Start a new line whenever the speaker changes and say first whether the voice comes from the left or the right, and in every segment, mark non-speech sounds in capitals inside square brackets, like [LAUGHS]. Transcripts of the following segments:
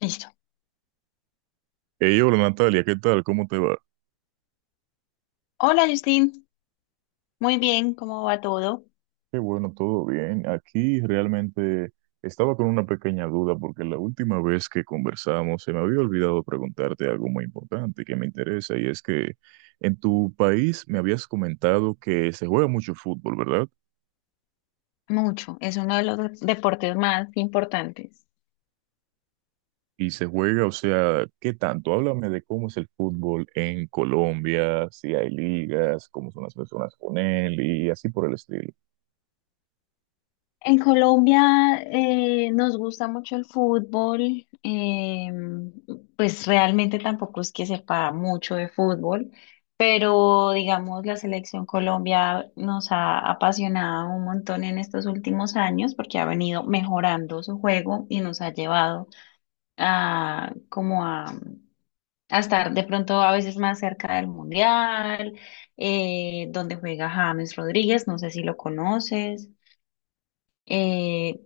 left: Listo.
right: Hey, hola Natalia, ¿qué tal? ¿Cómo te va?
left: Hola, Justin. Muy bien, ¿cómo va todo?
right: Qué bueno, todo bien. Aquí realmente estaba con una pequeña duda porque la última vez que conversamos se me había olvidado preguntarte algo muy importante que me interesa y es que en tu país me habías comentado que se juega mucho fútbol, ¿verdad?
left: Mucho. Es uno de los deportes más importantes.
right: Y se juega, o sea, ¿qué tanto? Háblame de cómo es el fútbol en Colombia, si hay ligas, cómo son las personas con él y así por el estilo.
left: En Colombia nos gusta mucho el fútbol. Pues realmente tampoco es que sepa mucho de fútbol, pero digamos la selección Colombia nos ha apasionado un montón en estos últimos años porque ha venido mejorando su juego y nos ha llevado a como a estar de pronto a veces más cerca del Mundial, donde juega James Rodríguez, no sé si lo conoces. Eh,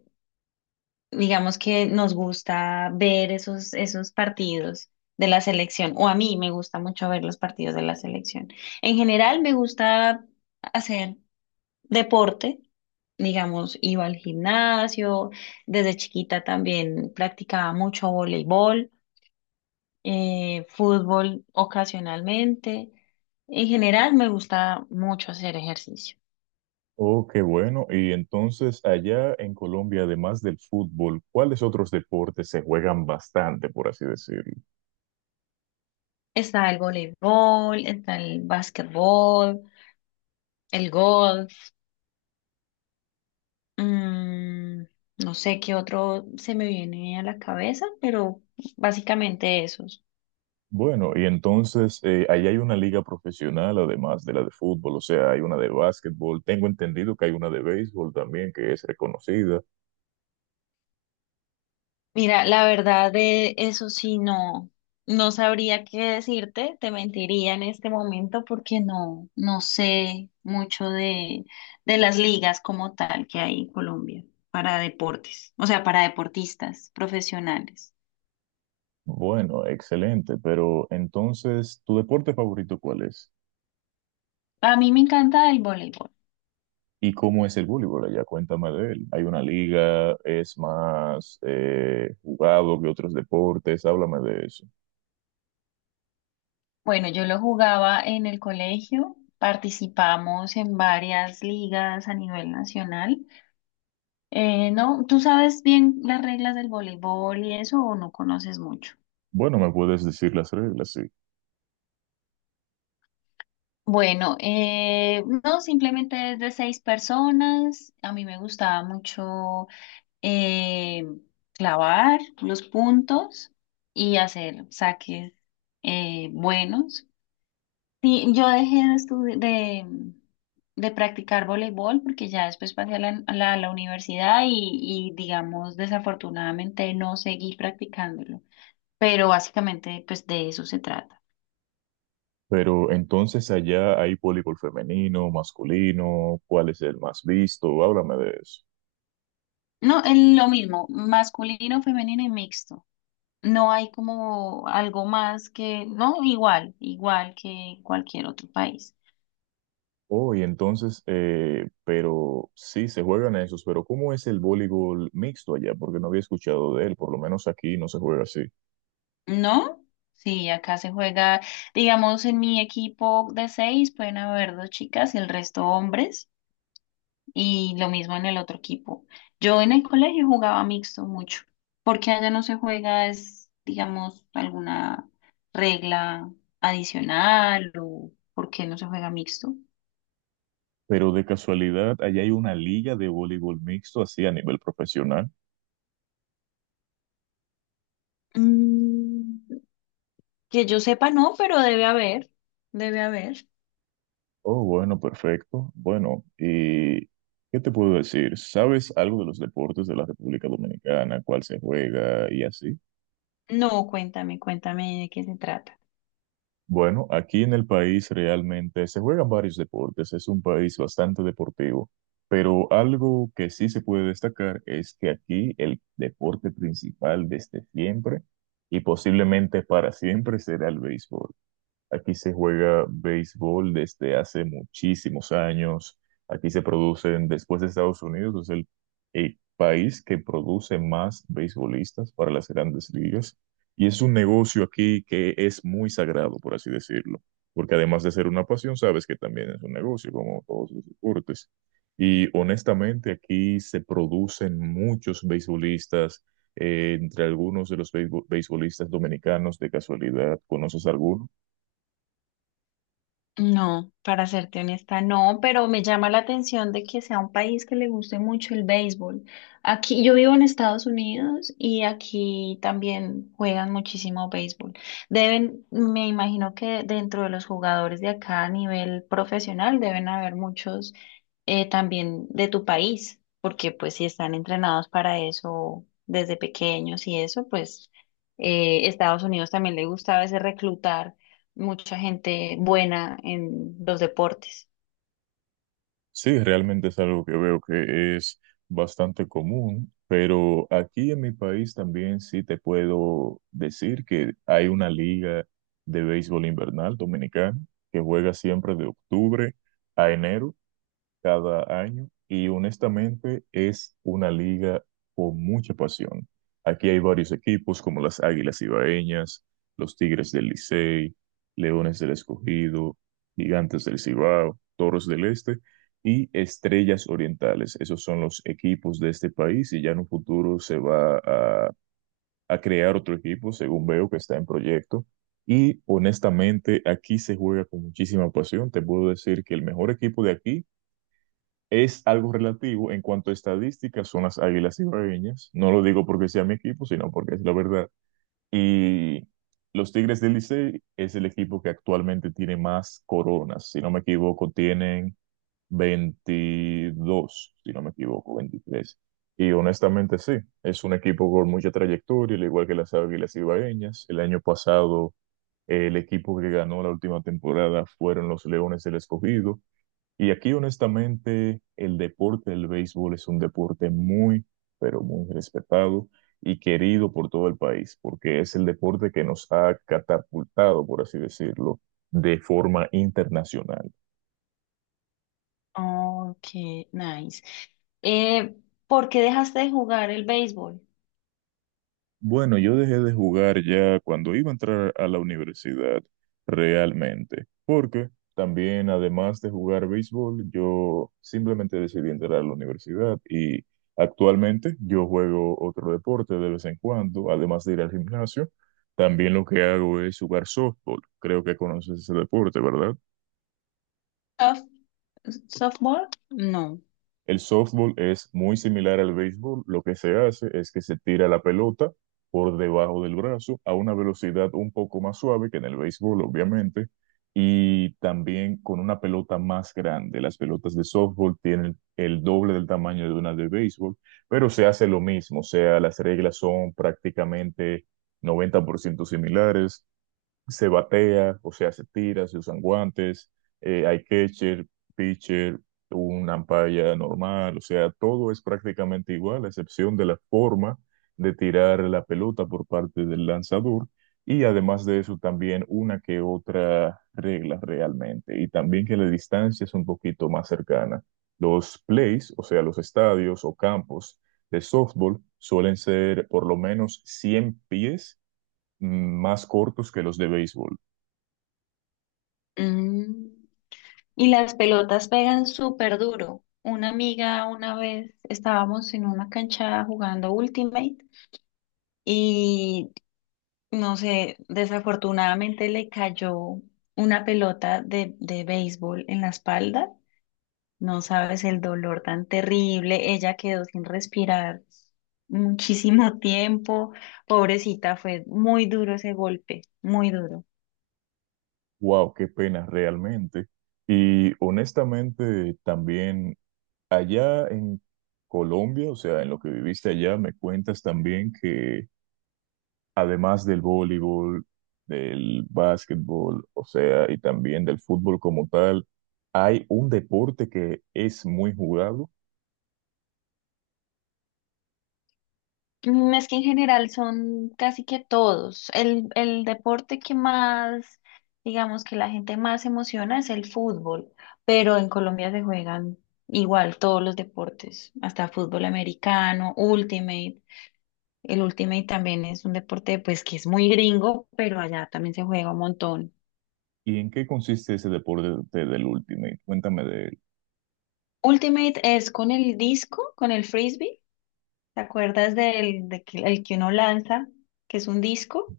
left: digamos que nos gusta ver esos partidos de la selección, o a mí me gusta mucho ver los partidos de la selección. En general me gusta hacer deporte. Digamos, iba al gimnasio, desde chiquita también practicaba mucho voleibol. Fútbol ocasionalmente. En general me gusta mucho hacer ejercicio.
right: Oh, qué bueno. Y entonces, allá en Colombia, además del fútbol, ¿cuáles otros deportes se juegan bastante, por así decirlo?
left: Está el voleibol, está el básquetbol, el golf, mm, no sé qué otro se me viene a la cabeza, pero básicamente esos.
right: Bueno, y entonces, allá hay una liga profesional, además de la de fútbol, o sea, hay una de básquetbol. Tengo entendido que hay una de béisbol también, que es reconocida.
left: Mira, la verdad de eso sí no, no sabría qué decirte, te mentiría en este momento porque no, no sé mucho de las ligas como tal que hay en Colombia para deportes, o sea, para deportistas profesionales.
right: Bueno, excelente. Pero entonces, ¿tu deporte favorito cuál es?
left: A mí me encanta el voleibol.
right: ¿Y cómo es el voleibol allá? Cuéntame de él. ¿Hay una liga? ¿Es más jugado que otros deportes? Háblame de eso.
left: Bueno, yo lo jugaba en el colegio, participamos en varias ligas a nivel nacional. No, ¿tú sabes bien las reglas del voleibol y eso o no conoces mucho?
right: Bueno, me puedes decir las reglas, sí.
left: Bueno, no, simplemente es de seis personas. A mí me gustaba mucho eh, clavar los puntos y hacer saques buenos. Sí, yo dejé de, estudi- de practicar voleibol porque ya después pasé a la universidad y, digamos, desafortunadamente no seguí practicándolo. Pero básicamente, pues de eso se trata.
right: Pero entonces allá hay voleibol femenino, masculino, ¿cuál es el más visto? Háblame de eso.
left: No, es lo mismo, masculino, femenino y mixto. No hay como algo más que, no, igual, igual que en cualquier otro país.
right: Oh, y entonces, pero sí, se juegan esos, pero ¿cómo es el voleibol mixto allá? Porque no había escuchado de él, por lo menos aquí no se juega así.
left: ¿No? Sí, acá se juega, digamos, en mi equipo de seis pueden haber dos chicas y el resto hombres, y lo mismo en el otro equipo. Yo en el colegio jugaba mixto mucho, porque allá no se juega, es, digamos, alguna regla adicional o por qué no se juega mixto.
right: Pero de casualidad, allá hay una liga de voleibol mixto así a nivel profesional.
left: Mm, que yo sepa, no, pero debe haber, debe haber.
right: Oh, bueno, perfecto. Bueno, ¿y qué te puedo decir? ¿Sabes algo de los deportes de la República Dominicana, cuál se juega y así?
left: No, cuéntame, cuéntame de qué se trata.
right: Bueno, aquí en el país realmente se juegan varios deportes, es un país bastante deportivo, pero algo que sí se puede destacar es que aquí el deporte principal desde siempre y posiblemente para siempre será el béisbol. Aquí se juega béisbol desde hace muchísimos años. Aquí se producen, después de Estados Unidos, es el país que produce más beisbolistas para las grandes ligas. Y es un negocio aquí que es muy sagrado, por así decirlo. Porque además de ser una pasión, sabes que también es un negocio, como todos los deportes. Y honestamente, aquí se producen muchos beisbolistas. Entre algunos de los beisbolistas dominicanos, de casualidad, ¿conoces alguno?
left: No, para serte honesta, no, pero me llama la atención de que sea un país que le guste mucho el béisbol. Aquí yo vivo en Estados Unidos y aquí también juegan muchísimo béisbol. Deben, me imagino que dentro de los jugadores de acá a nivel profesional deben haber muchos también de tu país, porque pues si están entrenados para eso desde pequeños y eso, pues Estados Unidos también le gusta a veces reclutar mucha gente buena en los deportes.
right: Sí, realmente es algo que veo que es bastante común, pero aquí en mi país también sí te puedo decir que hay una liga de béisbol invernal dominicana que juega siempre de octubre a enero cada año y honestamente es una liga con mucha pasión. Aquí hay varios equipos como las Águilas Ibaeñas, los Tigres del Licey, Leones del Escogido, Gigantes del Cibao, Toros del Este y Estrellas Orientales. Esos son los equipos de este país y ya en un futuro se va a crear otro equipo, según veo que está en proyecto. Y honestamente, aquí se juega con muchísima pasión. Te puedo decir que el mejor equipo de aquí es algo relativo en cuanto a estadísticas, son las Águilas Ibaeñas. No lo digo porque sea mi equipo, sino porque es la verdad. Y los Tigres del Licey es el equipo que actualmente tiene más coronas. Si no me equivoco, tienen 22, si no me equivoco, 23. Y honestamente sí, es un equipo con mucha trayectoria, al igual que las Águilas Ibaeñas. El año pasado, el equipo que ganó la última temporada fueron los Leones del Escogido y aquí, honestamente, el deporte del béisbol es un deporte muy, pero muy respetado y querido por todo el país, porque es el deporte que nos ha catapultado, por así decirlo, de forma internacional.
left: Ok, nice. Eh, ¿Por qué dejaste de jugar el béisbol?
right: Bueno, yo dejé de jugar ya cuando iba a entrar a la universidad, realmente, porque también, además de jugar béisbol, yo simplemente decidí entrar a la universidad y actualmente yo juego otro deporte de vez en cuando, además de ir al gimnasio, también lo que hago es jugar softball. Creo que conoces ese deporte, ¿verdad?
left: ¿Soft- Softball? No.
right: El softball es muy similar al béisbol. Lo que se hace es que se tira la pelota por debajo del brazo a una velocidad un poco más suave que en el béisbol, obviamente, y también con una pelota más grande. Las pelotas de softball tienen el doble del tamaño de una de béisbol, pero se hace lo mismo. O sea, las reglas son prácticamente 90% similares, se batea, o sea, se tira, se usan guantes, hay catcher, pitcher, un umpire normal, o sea, todo es prácticamente igual, a excepción de la forma de tirar la pelota por parte del lanzador. Y además de eso, también una que otra regla realmente. Y también que la distancia es un poquito más cercana. Los plays, o sea, los estadios o campos de softball, suelen ser por lo menos 100 pies mm, más cortos que los de béisbol.
left: Mm, Y las pelotas pegan súper duro. Una amiga una vez estábamos en una cancha jugando Ultimate y no sé, desafortunadamente le cayó una pelota de béisbol en la espalda. No sabes el dolor tan terrible. Ella quedó sin respirar muchísimo [LAUGHS] tiempo. Pobrecita, fue muy duro ese golpe, muy duro.
right: Wow, qué pena realmente. Y honestamente, también allá en Colombia, o sea, en lo que viviste allá, me cuentas también que además del voleibol, del básquetbol, o sea, y también del fútbol como tal, hay un deporte que es muy jugado.
left: Es que en general son casi que todos. El deporte que más, digamos que la gente más se emociona es el fútbol, pero en Colombia se juegan igual todos los deportes, hasta fútbol americano, ultimate. El ultimate también es un deporte pues que es muy gringo, pero allá también se juega un montón.
right: ¿Y en qué consiste ese deporte del Ultimate? Cuéntame de él.
left: Ultimate es con el disco, con el frisbee. ¿Te acuerdas del de que, el que uno lanza, que es un disco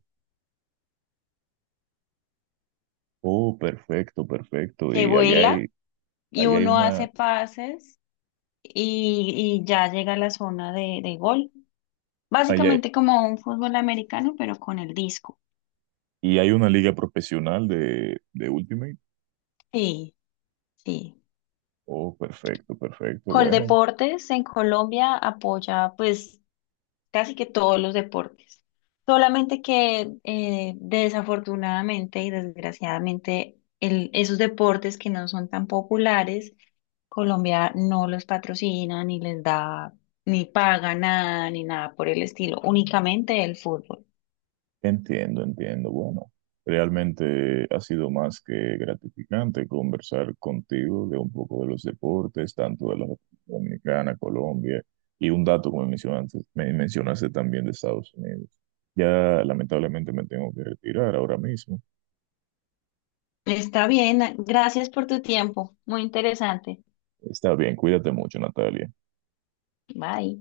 right: Oh, perfecto, perfecto.
left: que
right: Y
left: vuela y
right: allá hay
left: uno hace
right: una,
left: pases y ya llega a la zona de gol?
right: allá
left: Básicamente como un fútbol americano, pero con el disco.
right: ¿y hay una liga profesional de Ultimate?
left: Sí, sí.
right: Oh, perfecto, perfecto. Bueno,
left: Coldeportes en Colombia apoya pues casi que todos los deportes. Solamente que desafortunadamente y desgraciadamente esos deportes que no son tan populares, Colombia no los patrocina, ni les da, ni paga nada, ni nada por el estilo, únicamente el fútbol.
right: entiendo, entiendo. Bueno, realmente ha sido más que gratificante conversar contigo de un poco de los deportes, tanto de la República Dominicana, Colombia, y un dato como mencionaste, me mencionaste también de Estados Unidos. Ya lamentablemente me tengo que retirar ahora mismo.
left: Está bien, gracias por tu tiempo, muy interesante.
right: Está bien, cuídate mucho, Natalia.
left: Bye.